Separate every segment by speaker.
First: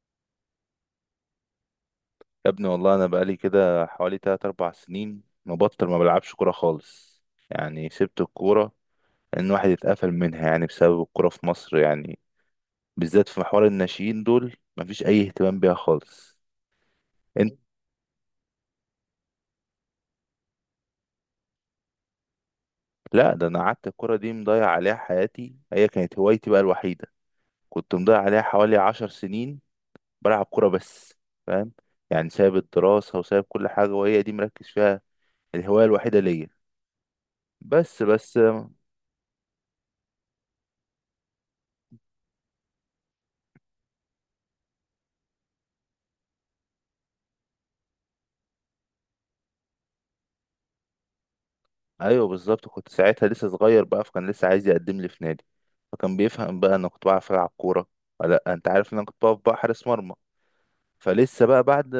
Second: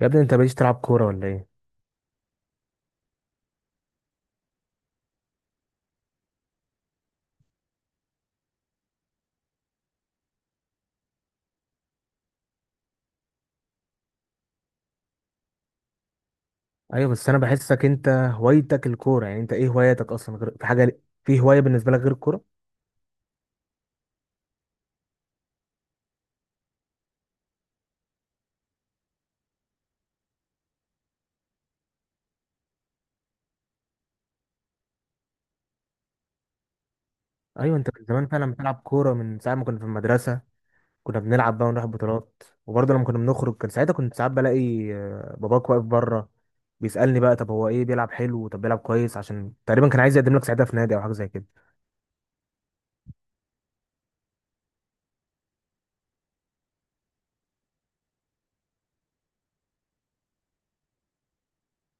Speaker 1: يا ابني انت ماليش تلعب كورة ولا ايه؟
Speaker 2: يا ابني والله انا بقالي كده حوالي 3 4 سنين مبطل ما بلعبش كوره خالص. يعني سبت الكوره ان واحد اتقفل منها، يعني بسبب الكوره في مصر، يعني بالذات في محور الناشئين دول مفيش اي اهتمام بيها خالص.
Speaker 1: ايوه بس انا
Speaker 2: انت
Speaker 1: بحسك انت هوايتك الكورة. يعني انت ايه هواياتك اصلا غير؟ في حاجة في هواية بالنسبة لك غير الكورة؟
Speaker 2: لا ده انا قعدت الكوره دي مضيع عليها حياتي، هي كانت هوايتي بقى الوحيده، كنت مضيع عليها حوالي 10 سنين بلعب كوره بس، فاهم؟ يعني سايب الدراسه وسايب كل حاجه وهي دي مركز فيها، الهوايه الوحيده ليا.
Speaker 1: ايوه انت
Speaker 2: بس
Speaker 1: من زمان
Speaker 2: بس
Speaker 1: فعلا بتلعب كورة من ساعة ما كنا في المدرسة. كنا بنلعب بقى ونروح بطولات، وبرضه لما كنا بنخرج كان ساعتها كنت ساعات بلاقي باباك واقف بره، بيسألني بقى طب هو ايه بيلعب حلو؟ طب بيلعب كويس؟ عشان تقريبا كان عايز يقدم لك ساعتها في نادي او حاجة زي كده.
Speaker 2: ايوه بالظبط كنت ساعتها لسه صغير بقى، فكان لسه عايز يقدم لي في نادي. فكان بيفهم بقى انا كنت بعرف العب كوره ولا لأ. انت عارف ان انا كنت بقف بقى حارس مرمى. فلسه بقى بعد،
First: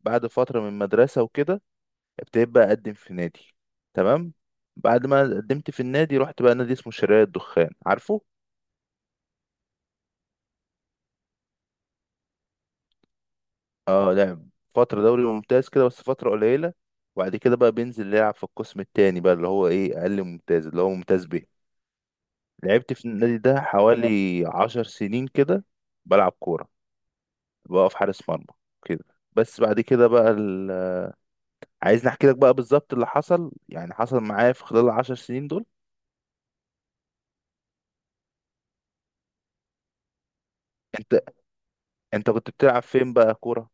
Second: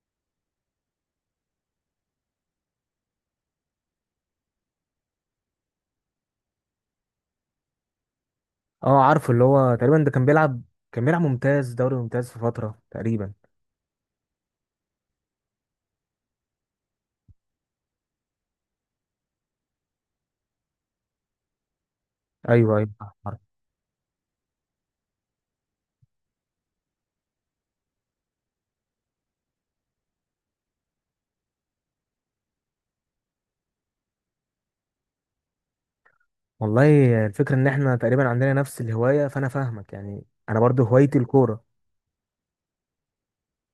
Speaker 2: بعد فتره من المدرسه وكده، ابتديت بقى اقدم في نادي. تمام. بعد ما قدمت في النادي رحت بقى نادي اسمه شراية الدخان، عارفه؟
Speaker 1: اه عارف، اللي هو تقريبا ده كان بيلعب ممتاز، دوري ممتاز في فترة تقريبا.
Speaker 2: اه لعب فتره دوري ممتاز كده بس فتره قليله، وبعد كده بقى بينزل يلعب في القسم التاني بقى، اللي هو ايه اقل ممتاز، اللي هو ممتاز به.
Speaker 1: ايوه ايوه.
Speaker 2: لعبت في النادي ده حوالي عشر سنين كده، بلعب كورة، بقف حارس مرمى كده. بس بعد كده بقى ال... عايزني احكي لك بقى بالظبط اللي حصل، يعني حصل معايا في خلال العشر سنين دول.
Speaker 1: والله الفكرة ان احنا تقريبا عندنا نفس الهواية، فانا فاهمك. يعني انا برضو هوايتي
Speaker 2: انت
Speaker 1: الكورة.
Speaker 2: انت كنت بتلعب فين بقى كورة؟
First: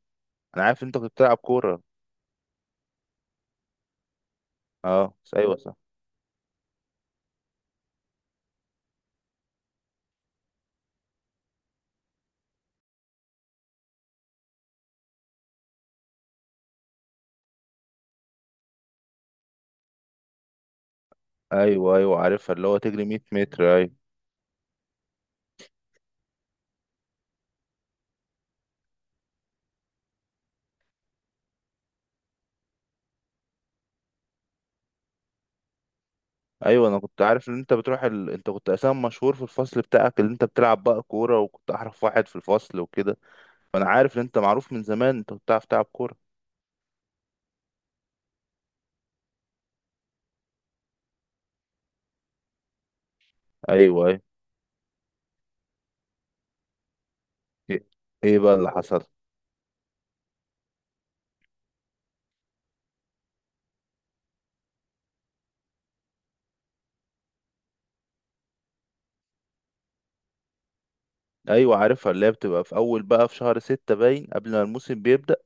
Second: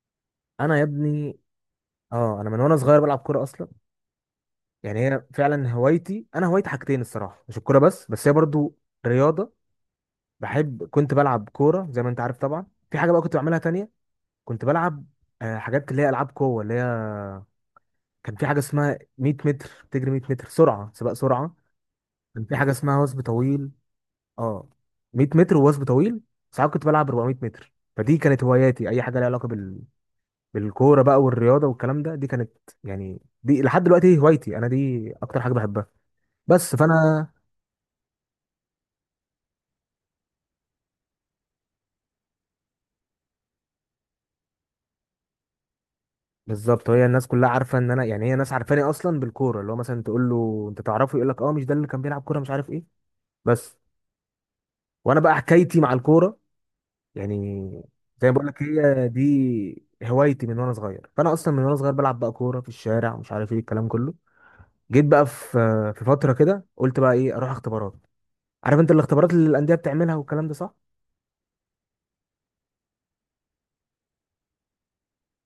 Speaker 2: انا
Speaker 1: انا يا
Speaker 2: عارف انت كنت بتلعب
Speaker 1: ابني،
Speaker 2: كورة.
Speaker 1: اه انا من وانا صغير بلعب كورة اصلا. يعني
Speaker 2: اه،
Speaker 1: هي
Speaker 2: ايوه،
Speaker 1: فعلا
Speaker 2: صح.
Speaker 1: هوايتي، انا هوايتي حاجتين الصراحة، مش الكورة بس هي برضو رياضة. بحب، كنت بلعب كورة زي ما انت عارف طبعا. في حاجة بقى كنت بعملها تانية، كنت بلعب حاجات اللي هي العاب قوة. اللي هي كان في حاجة اسمها 100 متر، بتجري 100 متر سرعة، سباق سرعة.
Speaker 2: ايوه ايوه
Speaker 1: كان في
Speaker 2: عارفها، اللي
Speaker 1: حاجة
Speaker 2: هو
Speaker 1: اسمها
Speaker 2: تجري
Speaker 1: وثب
Speaker 2: 100
Speaker 1: طويل.
Speaker 2: متر، ايوه.
Speaker 1: اه، 100 متر ووثب طويل. ساعات كنت بلعب 400 متر. فدي كانت هواياتي، اي حاجه ليها علاقه بالكوره بقى والرياضه والكلام ده، دي كانت يعني دي لحد دلوقتي هوايتي، انا دي اكتر حاجه بحبها. بس
Speaker 2: ايوه انا كنت
Speaker 1: فانا،
Speaker 2: عارف ان انت بتروح ال... انت كنت اساسا مشهور في الفصل بتاعك، اللي انت بتلعب بقى كورة وكنت احرف واحد في الفصل وكده. فانا عارف ان انت معروف من زمان، انت كنت بتعرف تلعب كورة.
Speaker 1: بالظبط. هي الناس كلها عارفه ان انا، يعني هي ناس عارفاني اصلا بالكوره. اللي هو مثلا تقول له انت تعرفه، يقول لك اه مش ده اللي كان بيلعب كوره مش عارف ايه؟ بس.
Speaker 2: ايوه، ايوه.
Speaker 1: وانا بقى حكايتي مع الكوره، يعني
Speaker 2: ايه
Speaker 1: زي ما
Speaker 2: إيه
Speaker 1: بقول
Speaker 2: بقى
Speaker 1: لك
Speaker 2: اللي حصل؟
Speaker 1: هي دي هوايتي من وانا صغير. فانا اصلا من وانا صغير بلعب بقى كوره في الشارع ومش عارف ايه، الكلام كله. جيت بقى في، في فتره كده قلت بقى ايه اروح اختبارات. عارف انت الاختبارات اللي الانديه بتعملها والكلام ده، صح؟
Speaker 2: ايوه عارفها، اللي هي بتبقى في اول بقى في شهر ستة باين قبل ما الموسم بيبدأ.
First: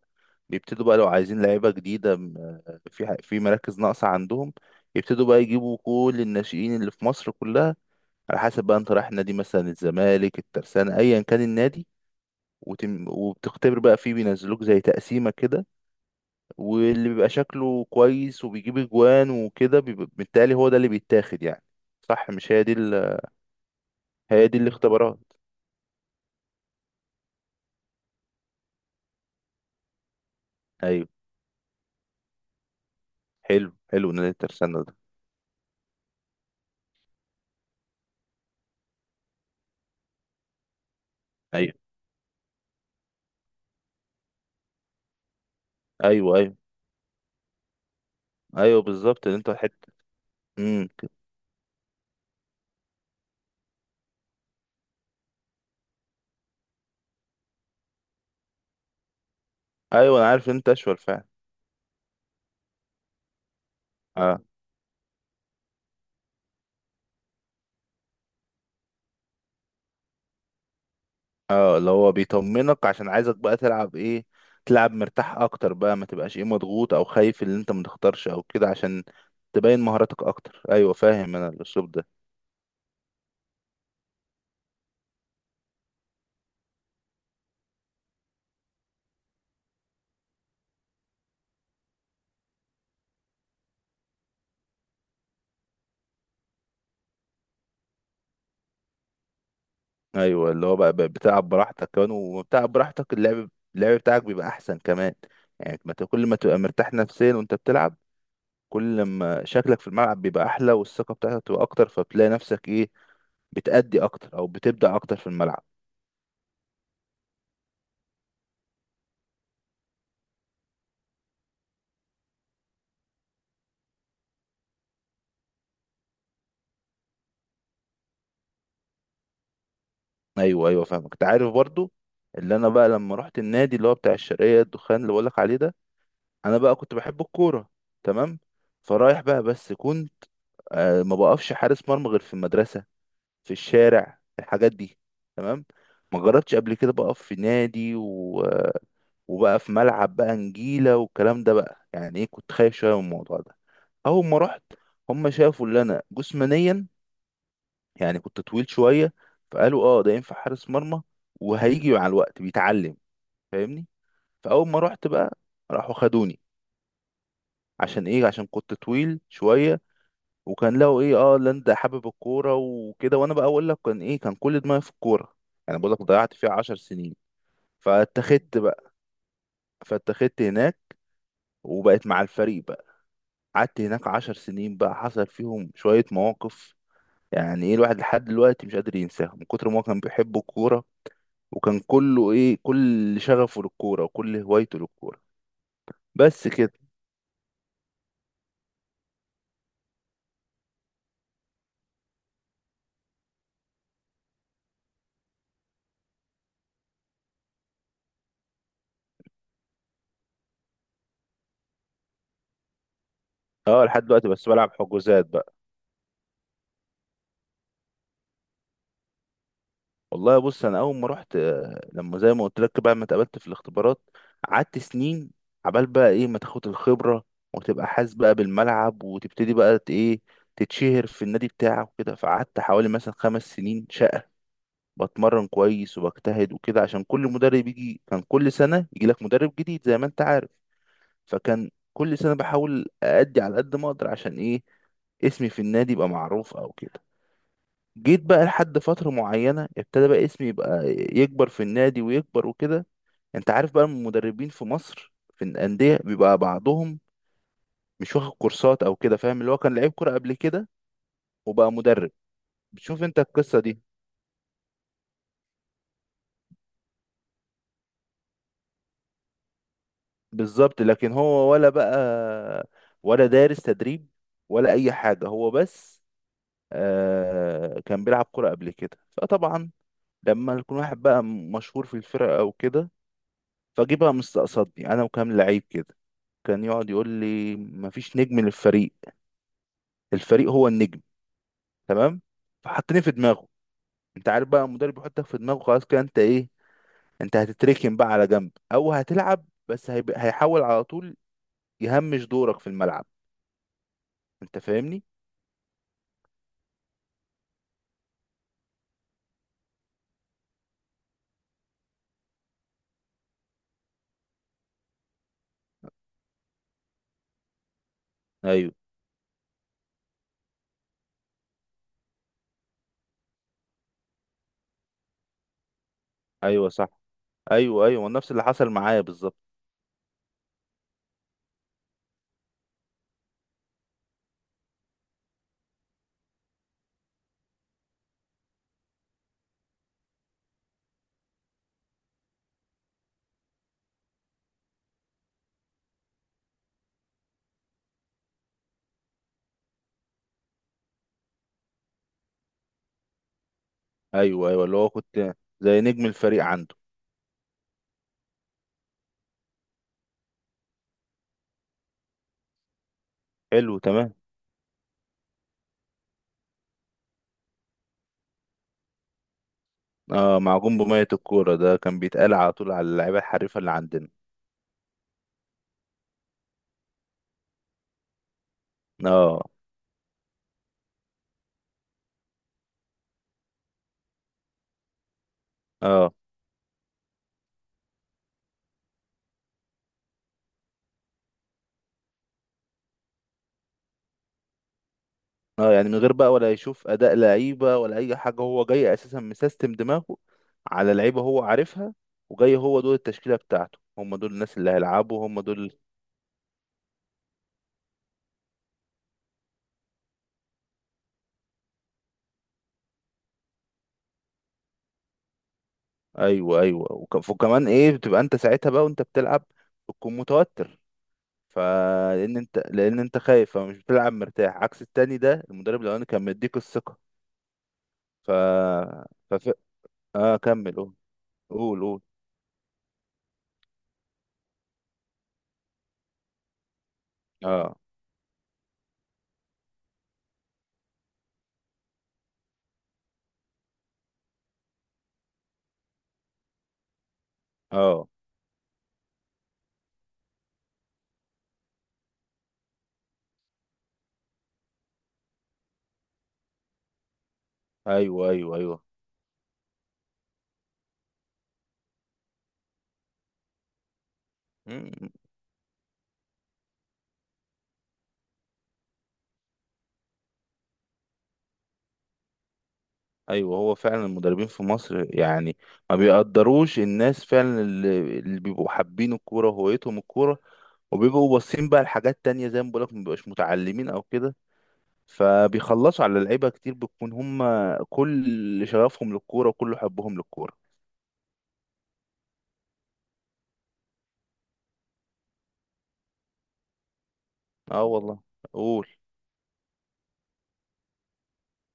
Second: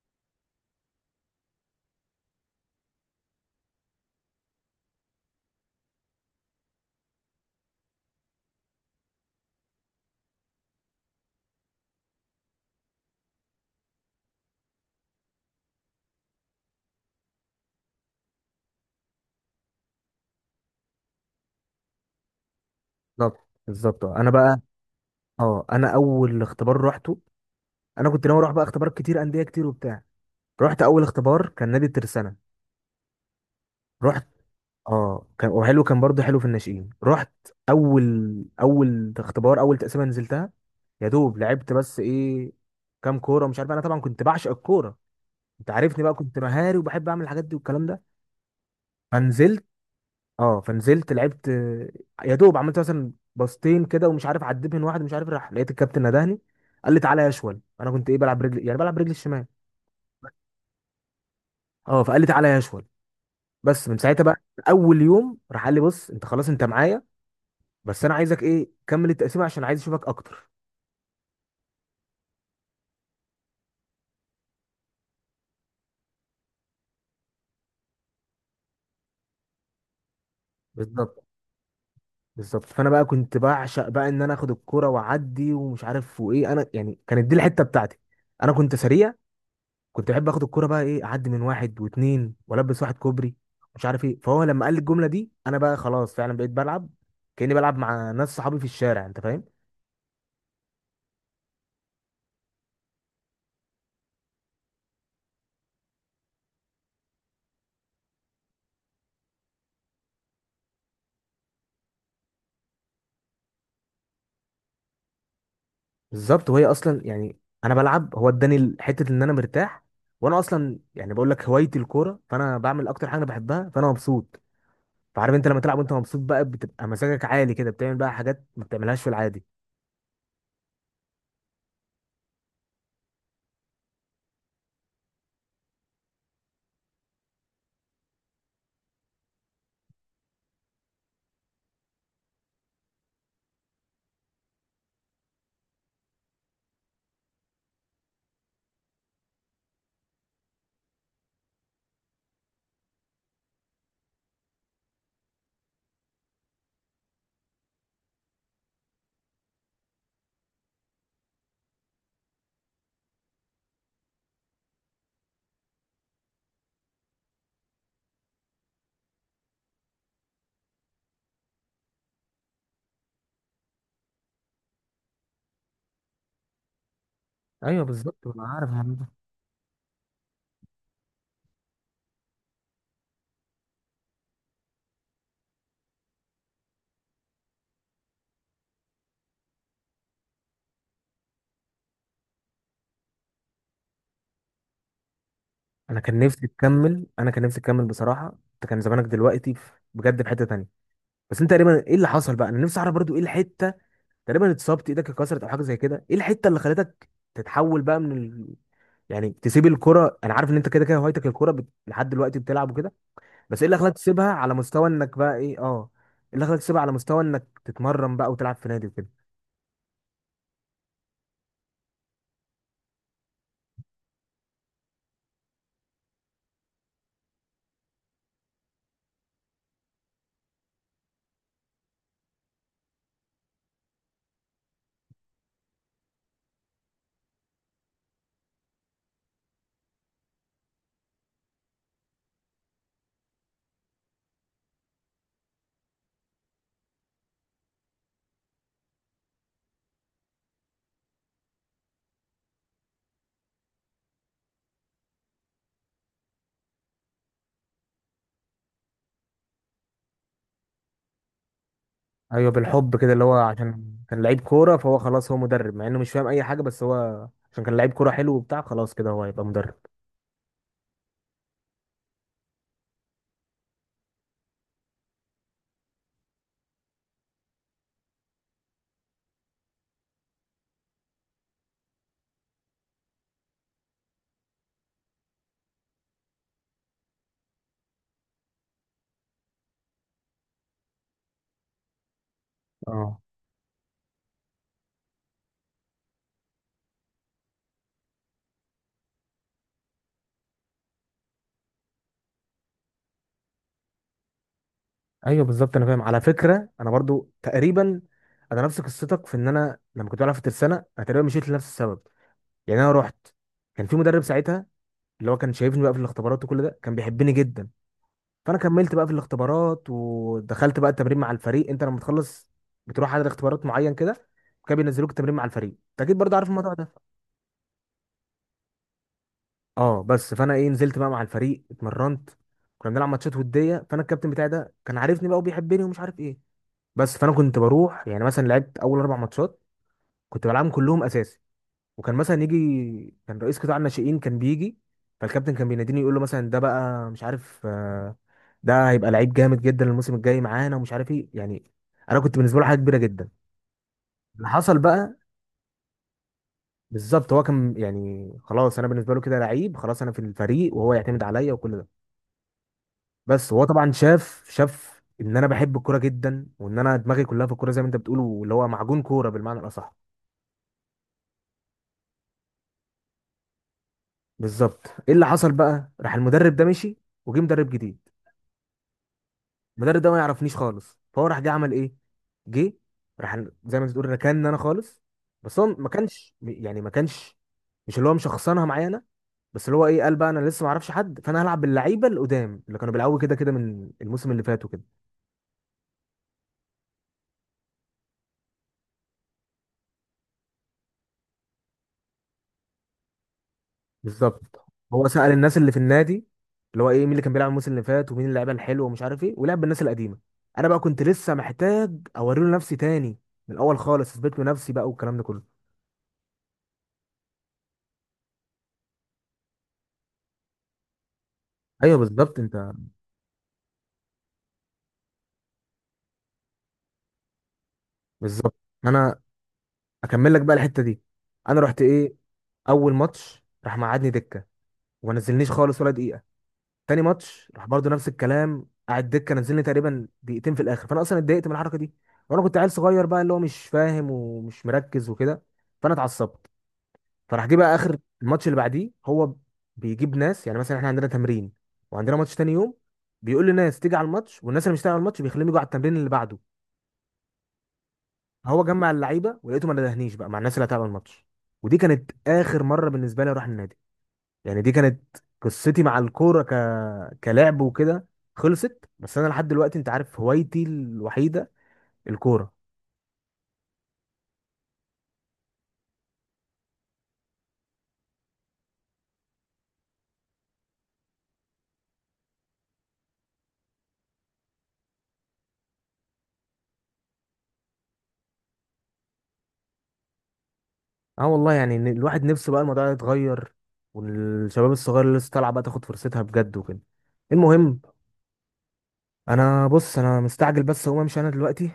Speaker 2: بيبتدوا بقى لو عايزين لعيبة جديدة في في مراكز ناقصة عندهم. يبتدوا بقى يجيبوا كل الناشئين اللي في مصر كلها. على حسب بقى انت رايح نادي، مثلا الزمالك، الترسانة، ايا كان النادي. وتم وبتختبر بقى فيه، بينزلوك زي تقسيمة كده. واللي بيبقى شكله كويس وبيجيب اجوان وكده بيبقى- بالتالي هو ده اللي بيتاخد يعني. صح، مش هي دي ال...
Speaker 1: بالظبط بالظبط. انا
Speaker 2: هي دي
Speaker 1: بقى،
Speaker 2: الاختبارات؟
Speaker 1: اه انا اول اختبار روحته، انا كنت ناوي اروح بقى اختبارات كتير، انديه كتير وبتاع. رحت اول
Speaker 2: ايوه
Speaker 1: اختبار كان نادي الترسانه.
Speaker 2: حلو حلو
Speaker 1: رحت،
Speaker 2: نادي الترسانة ده.
Speaker 1: اه كان وحلو، كان برضه حلو في الناشئين. رحت اول، اول اختبار اول تقسيمه نزلتها، يا دوب لعبت
Speaker 2: ايوه،
Speaker 1: بس ايه كام كوره مش عارف. انا طبعا كنت بعشق الكوره، انت عارفني بقى
Speaker 2: ايوه،
Speaker 1: كنت
Speaker 2: ايوه.
Speaker 1: مهاري، وبحب اعمل الحاجات دي والكلام ده.
Speaker 2: ايوه بالظبط اللي انت
Speaker 1: فنزلت،
Speaker 2: حته.
Speaker 1: اه
Speaker 2: امم
Speaker 1: فنزلت لعبت يا دوب عملت مثلا باصتين كده ومش عارف عديت من واحد مش عارف، راح لقيت الكابتن ندهني، قال لي تعالى يا اشول. انا كنت ايه بلعب رجلي، يعني بلعب رجلي الشمال.
Speaker 2: ايوه انا عارف إن انت اشول فعلا.
Speaker 1: اه فقال لي تعالى يا اشول. بس من ساعتها
Speaker 2: اه.
Speaker 1: بقى، اول يوم راح قال لي بص انت خلاص انت معايا، بس انا عايزك ايه كمل التقسيمه عشان عايز اشوفك اكتر.
Speaker 2: اه اللي هو بيطمنك عشان عايزك بقى تلعب ايه، تلعب مرتاح اكتر بقى، ما تبقاش ايه مضغوط او خايف اللي انت ما تختارش او كده، عشان تبين مهاراتك اكتر. ايوه
Speaker 1: بالظبط
Speaker 2: فاهم انا الاسلوب ده.
Speaker 1: بالظبط. فانا بقى كنت بعشق بقى ان انا اخد الكرة واعدي ومش عارف وايه، انا يعني كانت دي الحته بتاعتي. انا كنت سريع، كنت بحب اخد الكوره بقى ايه اعدي من واحد واتنين، والبس واحد كوبري مش عارف ايه. فهو لما قال لي الجمله دي انا بقى خلاص فعلا بقيت بلعب كاني بلعب مع ناس صحابي في الشارع، انت فاهم.
Speaker 2: ايوه اللي هو بقى بتلعب براحتك كمان، وبتلعب براحتك اللعب، اللعب بتاعك بيبقى احسن كمان. يعني ما ت- كل ما تبقى مرتاح نفسيا وانت بتلعب، كل ما شكلك في الملعب بيبقى احلى والثقه بتاعتك بتبقى اكتر، فبتلاقي نفسك ايه، بتأدي اكتر او بتبدع اكتر في الملعب.
Speaker 1: بالظبط. وهي اصلا يعني انا بلعب هو اداني حته ان انا مرتاح. وانا اصلا يعني بقول لك هوايتي الكوره، فانا بعمل اكتر حاجه انا بحبها، فانا مبسوط. فعارف انت لما تلعب وانت مبسوط بقى بتبقى مزاجك عالي كده، بتعمل بقى حاجات ما بتعملهاش في العادي.
Speaker 2: ايوه، ايوه، فاهمك. انت عارف برضو اللي انا بقى لما رحت النادي اللي هو بتاع الشرقيه الدخان اللي بقولك عليه ده، انا بقى كنت بحب الكوره، تمام. فرايح بقى بس كنت ما بقفش حارس مرمى غير في المدرسه، في الشارع، في الحاجات دي. تمام. ما جربتش قبل كده بقف في نادي و... وبقى في ملعب بقى نجيله والكلام ده بقى، يعني ايه كنت خايف شويه من الموضوع ده. اول ما رحت، هم شافوا اللي انا جسمانيا، يعني كنت طويل شوية، فقالوا اه ده ينفع حارس مرمى وهيجي مع الوقت بيتعلم، فاهمني. فأول ما رحت بقى راحوا خدوني، عشان ايه، عشان كنت طويل شوية، وكان لقوا ايه، اه لا انت حابب الكورة وكده، وانا بقى اقول لك كان ايه، كان كل دماغي في الكورة. يعني بقول لك ضيعت فيها عشر سنين.
Speaker 1: ايوه بالظبط انا
Speaker 2: فاتخذت
Speaker 1: عارف يا
Speaker 2: بقى،
Speaker 1: عم.
Speaker 2: فاتخذت هناك وبقيت مع الفريق بقى. قعدت هناك عشر سنين بقى، حصل فيهم شوية مواقف، يعني ايه الواحد لحد دلوقتي مش قادر ينساها من كتر ما هو كان بيحب الكورة، وكان كله ايه كل شغفه للكوره وكل هوايته للكوره.
Speaker 1: انا كان نفسي
Speaker 2: بس كده.
Speaker 1: تكمل، انا كان نفسي تكمل بصراحه. انت كان زمانك دلوقتي بجد في حته تانية. بس انت تقريبا ايه اللي حصل بقى؟ انا نفسي اعرف برضو ايه الحته. تقريبا اتصبت ايدك، اتكسرت او حاجه زي كده؟ ايه الحته اللي خلتك تتحول بقى من يعني تسيب الكره؟ انا عارف ان انت كده كده هوايتك الكره لحد دلوقتي بتلعب وكده، بس ايه اللي
Speaker 2: اه
Speaker 1: خلاك
Speaker 2: لحد
Speaker 1: تسيبها
Speaker 2: دلوقتي بس
Speaker 1: على
Speaker 2: بلعب
Speaker 1: مستوى انك
Speaker 2: حجوزات
Speaker 1: بقى
Speaker 2: بقى.
Speaker 1: ايه، اه ايه اللي خلاك تسيبها على مستوى انك تتمرن بقى وتلعب في نادي وكده؟
Speaker 2: والله بص، انا اول ما رحت لما زي ما قلت لك بقى ما اتقابلت في الاختبارات، قعدت سنين عبال بقى ايه ما تاخد الخبره وتبقى حاسس بقى بالملعب وتبتدي بقى ايه تتشهر في النادي بتاعك وكده. فقعدت حوالي مثلا خمس سنين شقه، بتمرن كويس وبجتهد وكده، عشان كل مدرب يجي، كان كل سنه يجي لك مدرب جديد زي ما انت عارف. فكان كل سنة بحاول أأدي على قد ما أقدر، عشان إيه، اسمي في النادي يبقى معروف أو كده. جيت بقى لحد فترة معينة ابتدى بقى اسمي يبقى يكبر في النادي ويكبر وكده. أنت عارف بقى المدربين في مصر في الأندية بيبقى بعضهم مش واخد كورسات أو كده، فاهم، اللي هو كان لعيب كورة قبل كده وبقى مدرب.
Speaker 1: ايوه بالحب
Speaker 2: بتشوف
Speaker 1: كده
Speaker 2: أنت
Speaker 1: اللي هو
Speaker 2: القصة دي؟
Speaker 1: عشان كان لعيب كوره فهو خلاص هو مدرب، مع انه مش فاهم اي حاجه، بس هو عشان كان لعيب كوره حلو وبتاع خلاص كده هو هيبقى مدرب.
Speaker 2: بالظبط، لكن هو ولا بقى ولا دارس تدريب ولا أي حاجة، هو بس آه كان بيلعب كورة قبل كده، فطبعا لما يكون واحد بقى مشهور في الفرقة أو كده، فجي بقى مستقصدني أنا وكام لعيب كده. كان يقعد يقول لي مفيش نجم للفريق، الفريق هو النجم، تمام. فحطني في
Speaker 1: اه
Speaker 2: دماغه، أنت عارف بقى المدرب بيحطك في دماغه خلاص، كده أنت إيه، أنت هتتركن بقى على جنب، أو هتلعب بس هيبقى هيحاول على طول يهمش دورك في الملعب. أنت فاهمني؟
Speaker 1: ايوه بالظبط انا فاهم. على فكره انا برضو تقريبا، انا نفس قصتك في ان انا لما كنت بلعب في الترسانه انا تقريبا مشيت لنفس السبب. يعني انا رحت، كان في مدرب ساعتها اللي هو كان شايفني بقى في الاختبارات وكل ده، كان بيحبني جدا. فانا
Speaker 2: أيوه،
Speaker 1: كملت بقى في الاختبارات ودخلت بقى التمرين مع الفريق. انت لما تخلص بتروح على اختبارات معين كده، كانوا بينزلوك التمرين مع الفريق، انت اكيد برضو عارف
Speaker 2: أيوه،
Speaker 1: الموضوع ده.
Speaker 2: صح. أيوه أيوه نفس اللي حصل معايا بالظبط.
Speaker 1: اه بس فانا ايه نزلت بقى مع الفريق، اتمرنت، كنا بنلعب ماتشات وديه. فانا الكابتن بتاعي ده كان عارفني بقى وبيحبني ومش عارف ايه. بس فانا كنت بروح يعني مثلا لعبت اول اربع ماتشات، كنت بلعبهم كلهم اساسي. وكان مثلا يجي كان رئيس قطاع الناشئين كان بيجي، فالكابتن كان بيناديني يقول له مثلا ده بقى مش عارف، ده هيبقى لعيب جامد جدا الموسم الجاي معانا ومش عارف ايه، يعني انا كنت بالنسبه له حاجه كبيره جدا. اللي
Speaker 2: أيوه أيوه اللي
Speaker 1: حصل
Speaker 2: هو
Speaker 1: بقى،
Speaker 2: كنت زي نجم الفريق عنده.
Speaker 1: بالظبط هو كان يعني خلاص انا بالنسبه له كده لعيب خلاص، انا في الفريق وهو يعتمد عليا وكل ده. بس هو
Speaker 2: حلو،
Speaker 1: طبعا
Speaker 2: تمام.
Speaker 1: شاف ان انا بحب الكوره جدا، وان انا دماغي كلها في الكوره زي ما انت بتقول، واللي هو معجون كوره بالمعنى الاصح.
Speaker 2: اه معجون بمية الكورة، ده كان بيتقال على طول على اللعيبة الحريفة اللي عندنا.
Speaker 1: بالظبط. ايه اللي حصل بقى؟ راح المدرب ده مشي، وجه مدرب جديد.
Speaker 2: اه.
Speaker 1: المدرب ده ما يعرفنيش خالص. فهو راح جه عمل ايه، جه راح زي ما انت بتقول ركان انا خالص. بس هو ما
Speaker 2: اه.
Speaker 1: كانش يعني ما كانش مش اللي هو مشخصنها معايا انا، بس اللي هو ايه قال بقى انا لسه ما اعرفش حد فانا هلعب باللعيبه القدام اللي كانوا بيلعبوا كده كده من الموسم اللي فات وكده.
Speaker 2: اه يعني من غير بقى ولا يشوف أداء لعيبة ولا أي حاجة، هو جاي أساسا مسيستم دماغه على لعيبة هو عارفها، وجاي هو دول التشكيلة بتاعته، هم دول الناس
Speaker 1: بالظبط.
Speaker 2: اللي
Speaker 1: هو
Speaker 2: هيلعبوا
Speaker 1: سأل
Speaker 2: هم
Speaker 1: الناس اللي في
Speaker 2: دول.
Speaker 1: النادي، اللي هو ايه مين اللي كان بيلعب الموسم اللي فات ومين اللعيبه الحلوه ومش عارف ايه، ولعب بالناس القديمه. انا بقى كنت لسه محتاج اوري له نفسي تاني، من الاول خالص اثبت له نفسي بقى والكلام ده كله.
Speaker 2: أيوه، أيوه. وكمان إيه بتبقى أنت ساعتها بقى وأنت بتلعب بتكون متوتر،
Speaker 1: ايوه
Speaker 2: فلأن
Speaker 1: بالظبط انت،
Speaker 2: أنت لأن أنت خايف فمش بتلعب مرتاح، عكس التاني ده المدرب الأولاني كان مديك الثقة. ف...
Speaker 1: بالظبط. انا
Speaker 2: فف...
Speaker 1: اكمل
Speaker 2: اه
Speaker 1: لك بقى
Speaker 2: كمل
Speaker 1: الحته
Speaker 2: قول.
Speaker 1: دي. انا
Speaker 2: قول
Speaker 1: رحت
Speaker 2: قول.
Speaker 1: ايه اول ماتش راح مقعدني دكه، وما نزلنيش خالص ولا دقيقه. تاني ماتش راح
Speaker 2: اه.
Speaker 1: برضه نفس الكلام، قعد دكه نزلني تقريبا دقيقتين في الاخر، فانا اصلا اتضايقت من الحركه دي. وانا كنت عيل صغير بقى اللي هو مش فاهم ومش مركز وكده، فانا اتعصبت. فراح جه بقى اخر
Speaker 2: اه.
Speaker 1: الماتش اللي بعديه هو بيجيب ناس، يعني مثلا احنا عندنا تمرين وعندنا ماتش تاني يوم، بيقول للناس تيجي على الماتش، والناس اللي مش هتيجي على الماتش بيخليهم يجوا على التمرين اللي بعده.
Speaker 2: ايوه، ايوه،
Speaker 1: هو
Speaker 2: ايوه.
Speaker 1: جمع اللعيبه ولقيته ما ندهنيش بقى مع الناس اللي هتلعب الماتش. ودي كانت اخر مره بالنسبه لي اروح النادي. يعني دي
Speaker 2: مم.
Speaker 1: كانت قصتي مع الكوره كلعب وكده، خلصت. بس انا لحد دلوقتي انت عارف هوايتي الوحيده الكوره.
Speaker 2: ايوه هو فعلا المدربين في مصر يعني ما بيقدروش الناس فعلا اللي بيبقوا حابين الكوره وهويتهم الكوره، وبيبقوا باصين بقى لحاجات تانية زي ما بقولك، ما بيبقاش متعلمين او كده، فبيخلصوا على لعيبه كتير بتكون هم كل شغفهم للكوره وكل حبهم للكوره.
Speaker 1: اه والله يعني إن الواحد نفسه بقى الموضوع ده يتغير، والشباب الصغير اللي لسه طالعه بقى تاخد فرصتها بجد وكده. المهم
Speaker 2: اه والله. قول.
Speaker 1: انا، بص انا مستعجل بس، هقوم امشي انا دلوقتي،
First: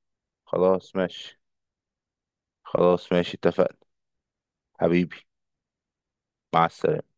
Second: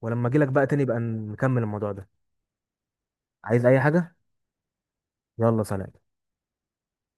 Speaker 1: ولما اجي لك بقى تاني
Speaker 2: خلاص
Speaker 1: بقى
Speaker 2: ماشي،
Speaker 1: نكمل الموضوع ده.
Speaker 2: خلاص ماشي،
Speaker 1: عايز
Speaker 2: اتفقنا.
Speaker 1: اي حاجة؟
Speaker 2: حبيبي.
Speaker 1: يلا سلام.
Speaker 2: مع السلامه.